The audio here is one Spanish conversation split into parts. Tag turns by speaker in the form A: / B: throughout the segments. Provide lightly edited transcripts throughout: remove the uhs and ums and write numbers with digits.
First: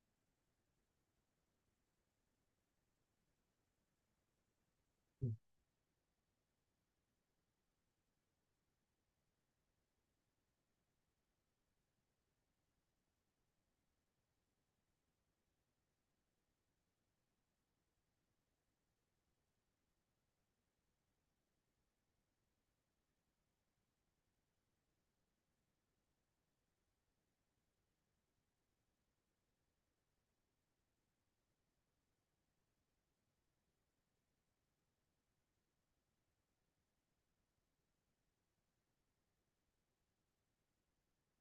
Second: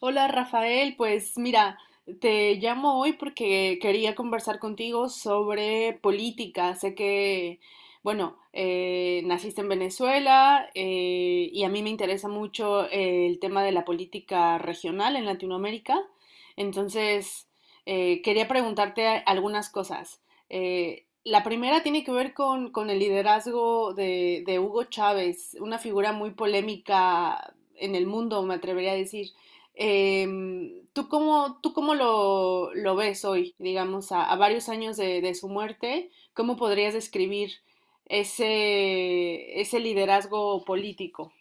A: Hola Rafael, pues mira, te llamo hoy porque quería conversar contigo sobre política. Sé que, bueno, naciste en Venezuela, y a mí me interesa mucho el tema de la política regional en Latinoamérica. Entonces, quería preguntarte algunas cosas. La primera tiene que ver con el liderazgo de Hugo Chávez, una figura muy polémica en el mundo, me atrevería a decir. ¿Tú cómo lo ves hoy, digamos, a varios años de su muerte? ¿Cómo podrías describir ese, ese liderazgo político?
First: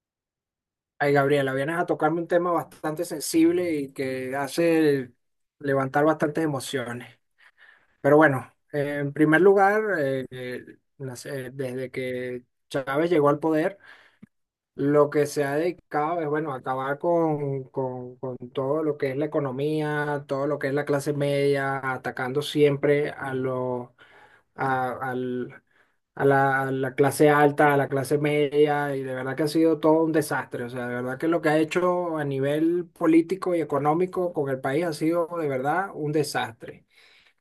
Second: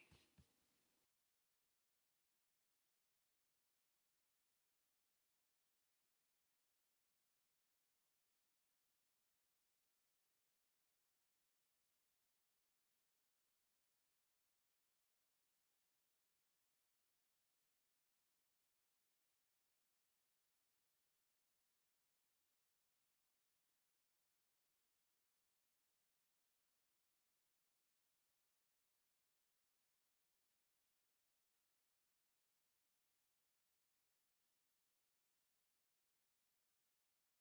B: Ay, Gabriela, vienes a tocarme un tema bastante sensible y que hace levantar bastantes emociones. Pero bueno, en primer lugar, desde que Chávez llegó al poder, lo que se ha dedicado es, bueno, acabar con todo lo que es la economía, todo lo que es la clase media, atacando siempre a a, al- a la clase alta, a la clase media, y de verdad que ha sido todo un desastre. O sea, de verdad que lo que ha hecho a nivel político y económico con el país ha sido de verdad un desastre.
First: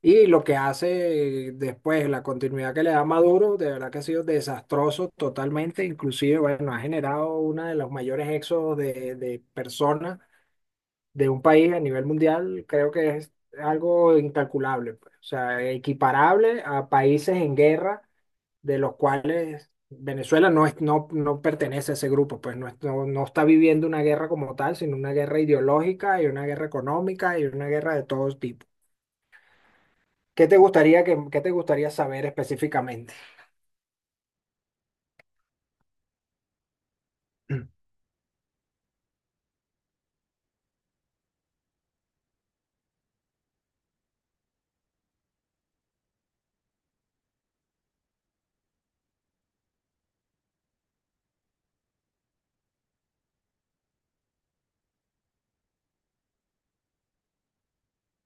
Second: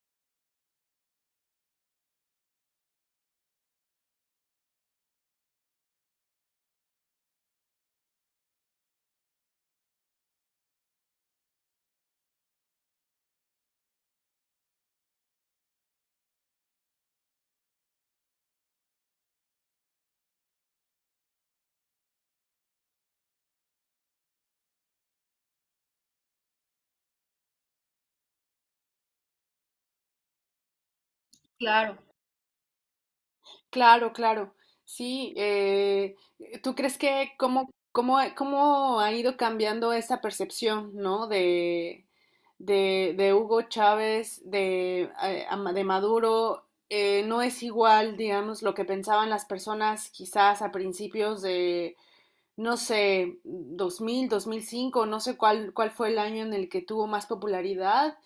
B: Y lo que hace después, la continuidad que le da Maduro, de verdad que ha sido desastroso totalmente. Inclusive, bueno, ha generado uno de los mayores éxodos de personas de un país a nivel mundial, creo que es algo incalculable, pues. O sea, equiparable a países en guerra de los cuales Venezuela no es, no, no pertenece a ese grupo, pues no, no, no está viviendo una guerra como tal, sino una guerra ideológica y una guerra económica y una guerra de todo tipo. ¿Qué te gustaría qué te gustaría
A: Claro.
B: saber específicamente?
A: Claro, claro. Sí, ¿tú crees que cómo, cómo, cómo ha ido cambiando esa percepción, no? De Hugo Chávez, de, de Maduro, no es igual, digamos, lo que pensaban las personas quizás a principios, no sé, dos mil, 2005, no sé cuál, cuál fue el año en el que tuvo más popularidad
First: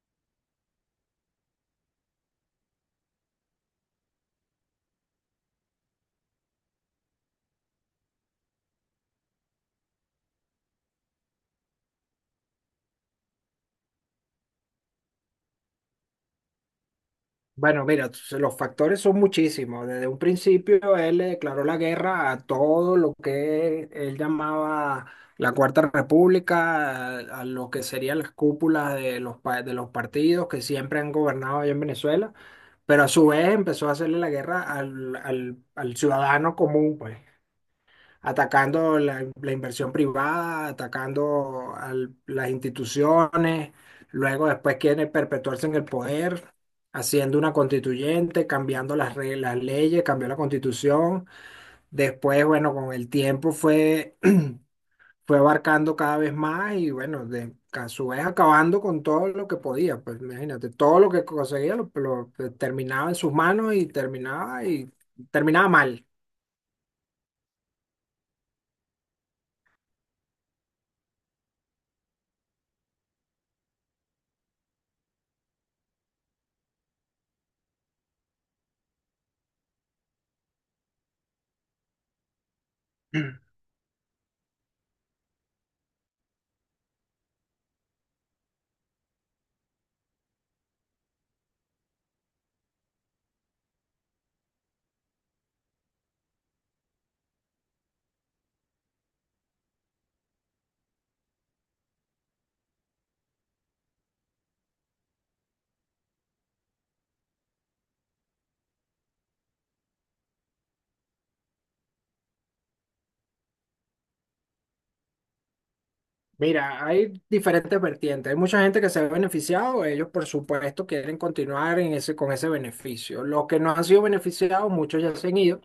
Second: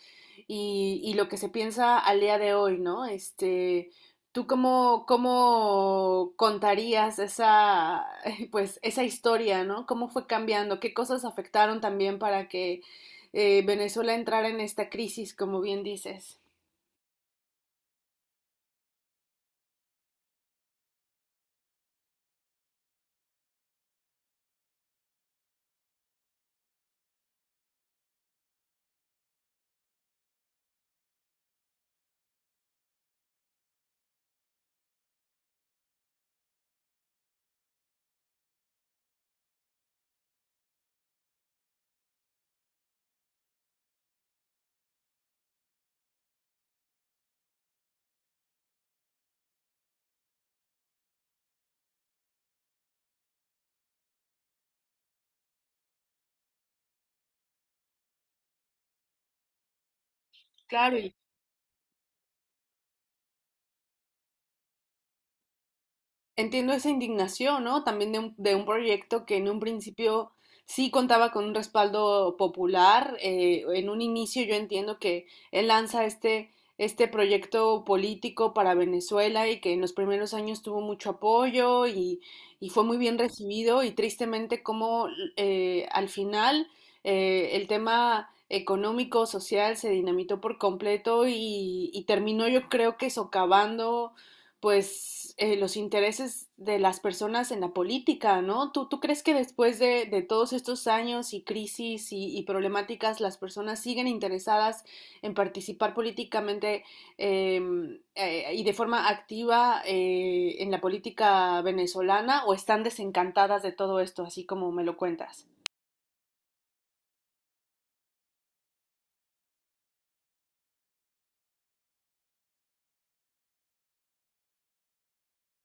A: y lo que se piensa al día de hoy, ¿no? Este, ¿tú cómo, cómo contarías esa, pues, esa historia, ¿no? ¿Cómo fue cambiando? ¿Qué cosas afectaron también para que Venezuela entrara en esta crisis, como bien dices?
B: Bueno, mira, los factores son muchísimos. Desde un principio él le declaró la guerra a todo lo que él llamaba la Cuarta República, a lo que serían las cúpulas de de los partidos que siempre han gobernado allá en Venezuela, pero a su vez empezó a hacerle la guerra al ciudadano común, pues atacando la inversión privada, atacando a las instituciones, luego después quiere perpetuarse en el poder, haciendo una constituyente, cambiando las reglas, las leyes, cambió la constitución, después, bueno, con el tiempo fue, fue abarcando cada vez más y bueno, a su vez acabando con todo lo que podía, pues imagínate,
A: Claro,
B: todo lo que conseguía lo terminaba en sus manos y terminaba mal.
A: entiendo esa indignación, ¿no? También de un proyecto que en un principio sí contaba con un respaldo popular. En un inicio yo entiendo que él lanza este, este proyecto político para Venezuela y que en los primeros años tuvo mucho apoyo y fue muy bien recibido y tristemente como, al final, el tema económico, social se dinamitó por completo y terminó yo creo que socavando, pues, los intereses de las personas en la política, ¿no? ¿Tú, tú crees que después de todos estos años y crisis y problemáticas, las personas siguen interesadas en participar políticamente, eh, y de forma activa en la política venezolana, o están desencantadas de todo esto, así como me lo cuentas?
B: Mira, hay diferentes vertientes. Hay mucha gente que se ha beneficiado, ellos por supuesto quieren continuar en ese, con ese beneficio. Los que no han sido beneficiados, muchos ya se han ido,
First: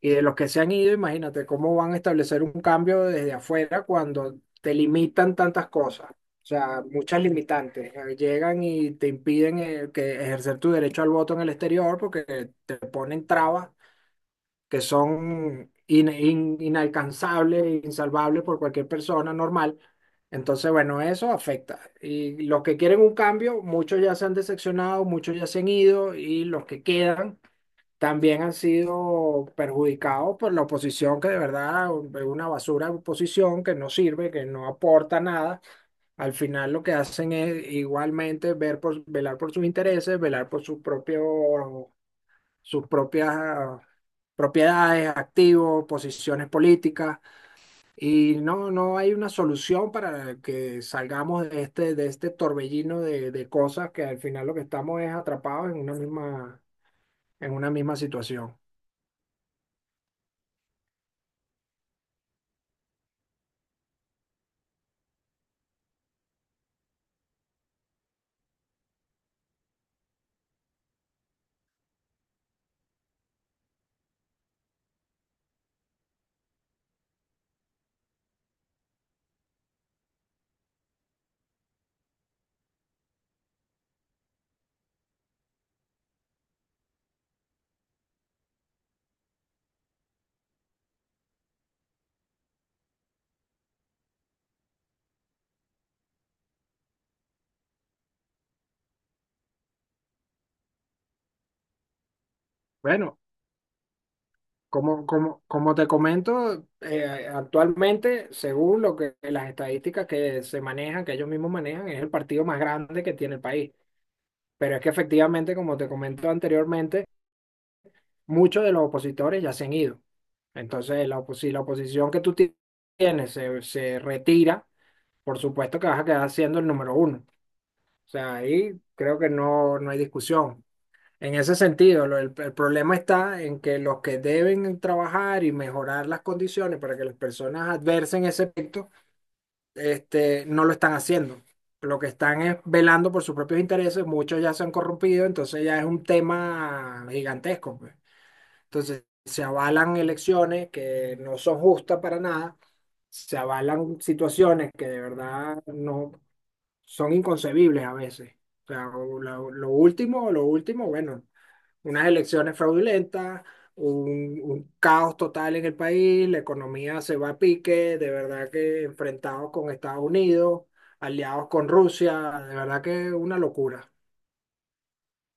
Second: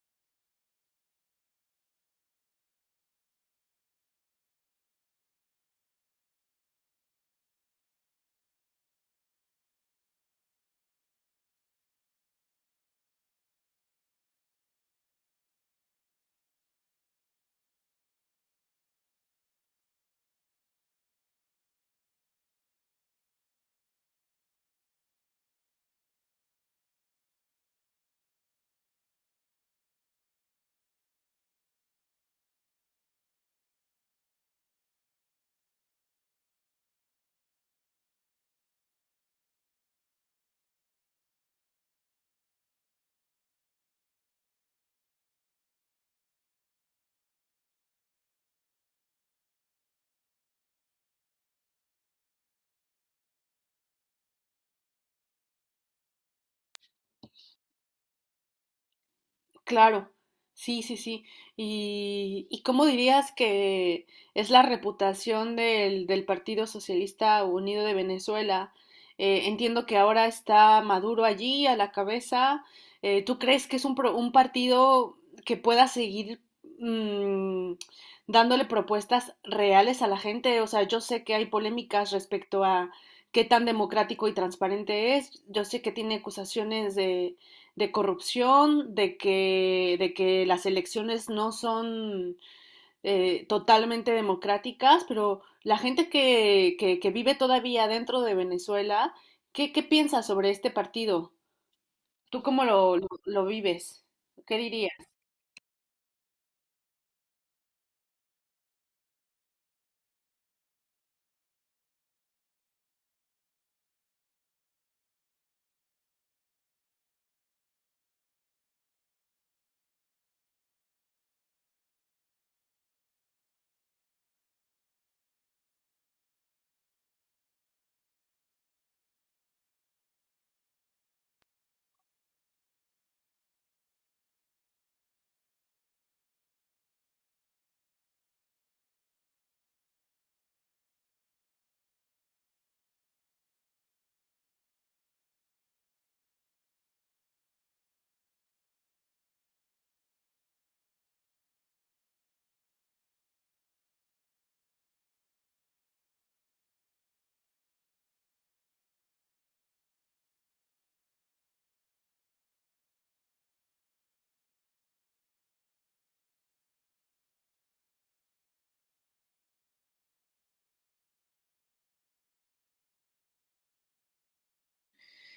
B: y de los que se han ido, imagínate cómo van a establecer un cambio desde afuera cuando te limitan tantas cosas. O sea, muchas limitantes. Llegan y te impiden que ejercer tu derecho al voto en el exterior porque te ponen trabas que son inalcanzables, insalvables por cualquier persona normal. Entonces, bueno, eso afecta. Y los que quieren un cambio, muchos ya se han decepcionado, muchos ya se han ido y los que quedan también han sido perjudicados por la oposición, que de verdad es una basura de oposición que no sirve, que no aporta nada. Al final lo que hacen es igualmente velar por sus intereses, velar por sus propios sus propias propiedades, activos, posiciones políticas, y no, no hay una solución para que salgamos de este torbellino de cosas que al final lo que estamos es atrapados en una misma situación.
A: Claro, sí, sí, sí. Y cómo dirías que es la reputación del, del Partido Socialista Unido de Venezuela? Entiendo que ahora está Maduro allí a la cabeza. ¿Tú crees que es un, un partido que pueda seguir, mm, dándole propuestas reales a la gente? O sea, yo sé que hay polémicas respecto a qué tan democrático y transparente es. Yo sé que tiene acusaciones de corrupción, de que las elecciones no son totalmente democráticas, pero la gente que vive todavía dentro de Venezuela, ¿qué, qué piensas sobre este partido? ¿Tú cómo
B: Bueno,
A: lo vives? ¿Qué dirías?
B: como te comento, actualmente, según lo que las estadísticas que se manejan, que ellos mismos manejan, es el partido más grande que tiene el país. Pero es que efectivamente, como te comento anteriormente, muchos de los opositores ya se han ido. Entonces, si la oposición que tienes se retira, por supuesto que vas a quedar siendo el número uno. O sea, ahí creo que no, no hay discusión. En ese sentido, el problema está en que los que deben trabajar y mejorar las condiciones para que las personas adversen ese efecto, este, no lo están haciendo. Lo que están es velando por sus propios intereses, muchos ya se han corrompido, entonces ya es un tema gigantesco, pues. Entonces, se avalan elecciones que no son justas para nada, se avalan situaciones que de verdad no son inconcebibles a veces. O sea, lo último, bueno, unas elecciones fraudulentas, un caos total en el país, la economía se va a pique, de verdad que enfrentados con Estados Unidos, aliados con Rusia, de verdad que una locura.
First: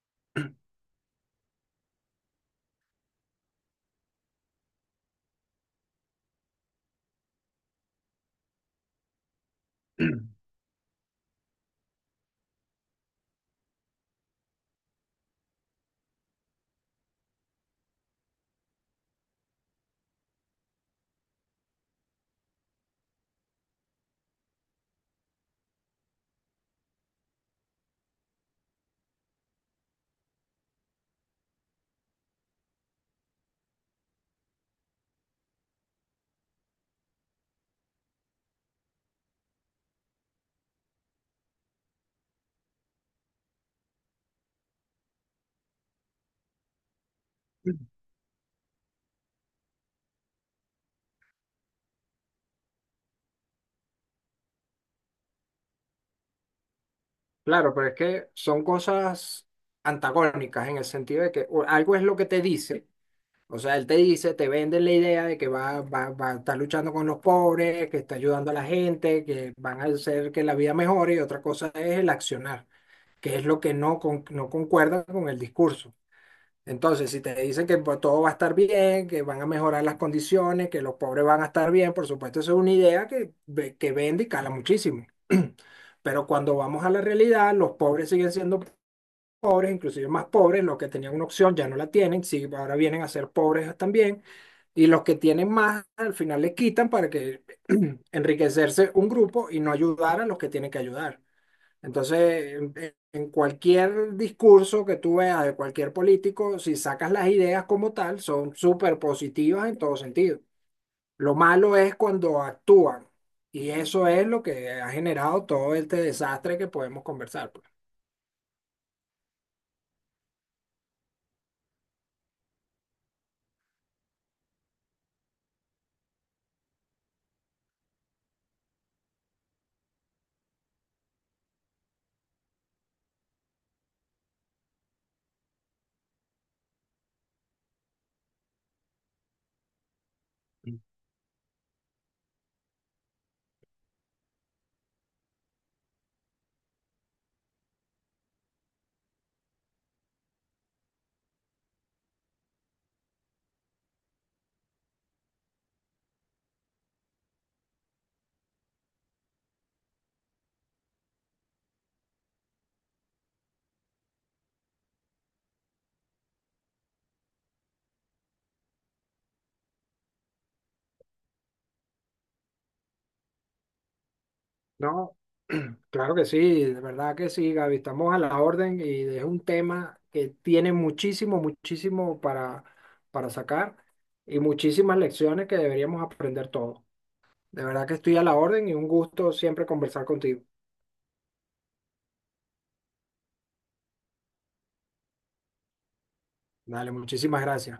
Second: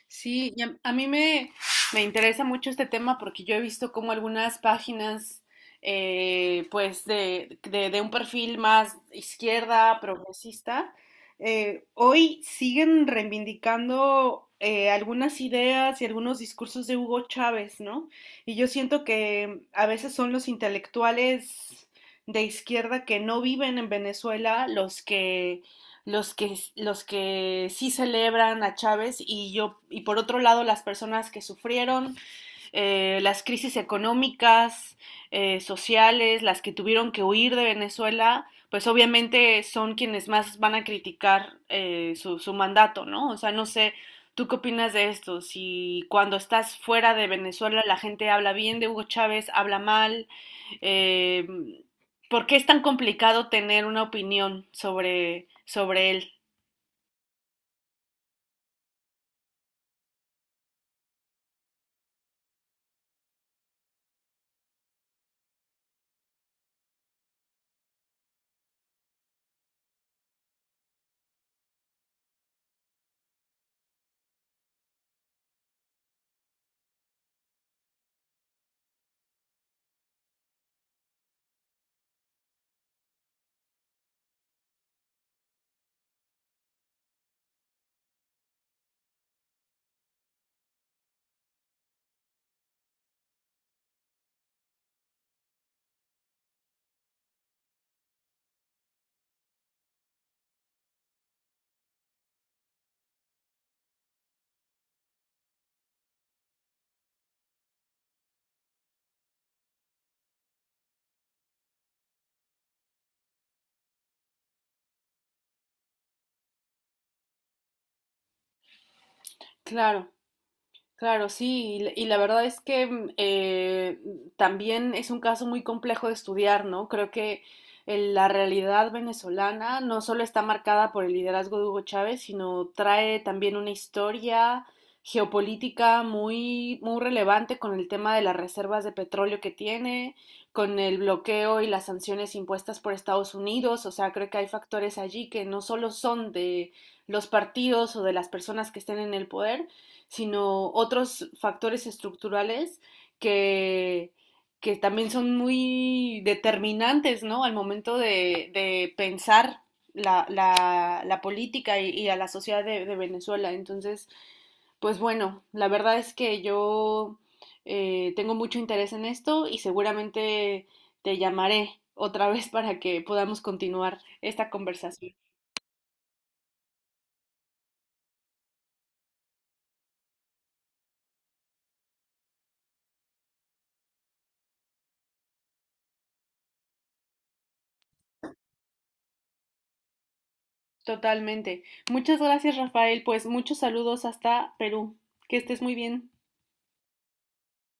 A: Sí, y a mí me, me interesa mucho este tema porque yo he visto como algunas páginas, pues, de un perfil más izquierda, progresista, hoy siguen reivindicando algunas ideas y algunos discursos de Hugo Chávez, ¿no? Y yo siento que a veces son los intelectuales de izquierda que no viven en Venezuela los que los que sí celebran a Chávez, y yo, y por otro lado las personas que sufrieron, las crisis económicas, sociales, las que tuvieron que huir de Venezuela, pues obviamente son quienes más van a criticar su, su mandato, ¿no? O sea, no sé, ¿tú qué opinas de esto? Si cuando estás fuera de Venezuela la gente habla bien de Hugo Chávez, habla mal, eh, ¿por qué es tan complicado tener una opinión sobre, sobre él?
B: Claro, pero es que son cosas antagónicas en el sentido de que algo es lo que te dice, o sea, él te dice, te vende la idea de que va a estar luchando con los pobres, que está ayudando a la gente, que van a hacer que la vida mejore, y otra cosa es el accionar, que es lo que no concuerda con el discurso. Entonces, si te dicen que pues, todo va a estar bien, que van a mejorar las condiciones, que los pobres van a estar bien, por supuesto, eso es una idea que, que vende y cala muchísimo. Pero cuando vamos a la realidad, los pobres siguen siendo pobres, inclusive más pobres, los que tenían una opción ya no la tienen, sí, ahora vienen a ser pobres también, y los que tienen más al final les quitan para que enriquecerse un grupo y no ayudar a los que tienen que ayudar. Entonces, en cualquier discurso que tú veas de cualquier político, si sacas las ideas como tal, son súper positivas en todo sentido. Lo malo es cuando actúan. Y eso es lo que ha generado todo este desastre que podemos conversar, pues.
A: Claro. Claro, sí, y la verdad es que, mm, también es un caso muy complejo de estudiar, ¿no? Creo que la realidad venezolana no solo está marcada por el liderazgo de Hugo Chávez, sino trae también una historia geopolítica muy, muy relevante con el tema de las reservas de petróleo que tiene, con el bloqueo y las sanciones impuestas por Estados Unidos. O sea, creo que hay factores allí que no solo son de los partidos o de las personas que estén en el poder, sino otros factores estructurales que, que también son muy determinantes, ¿no? Al momento de pensar la, la, la política y, a la sociedad de, Venezuela. Entonces, pues bueno, la verdad es que yo, tengo mucho interés en esto y seguramente te llamaré otra vez para que podamos continuar esta conversación.
B: No, claro que sí, de verdad que sí, Gaby, estamos a la orden y es un tema que tiene muchísimo, muchísimo para sacar y muchísimas lecciones que deberíamos aprender todos. De verdad que estoy a la orden y un gusto siempre conversar contigo.
A: Totalmente. Muchas gracias, Rafael. Pues muchos saludos hasta Perú. Que estés muy bien.
B: Dale, muchísimas gracias.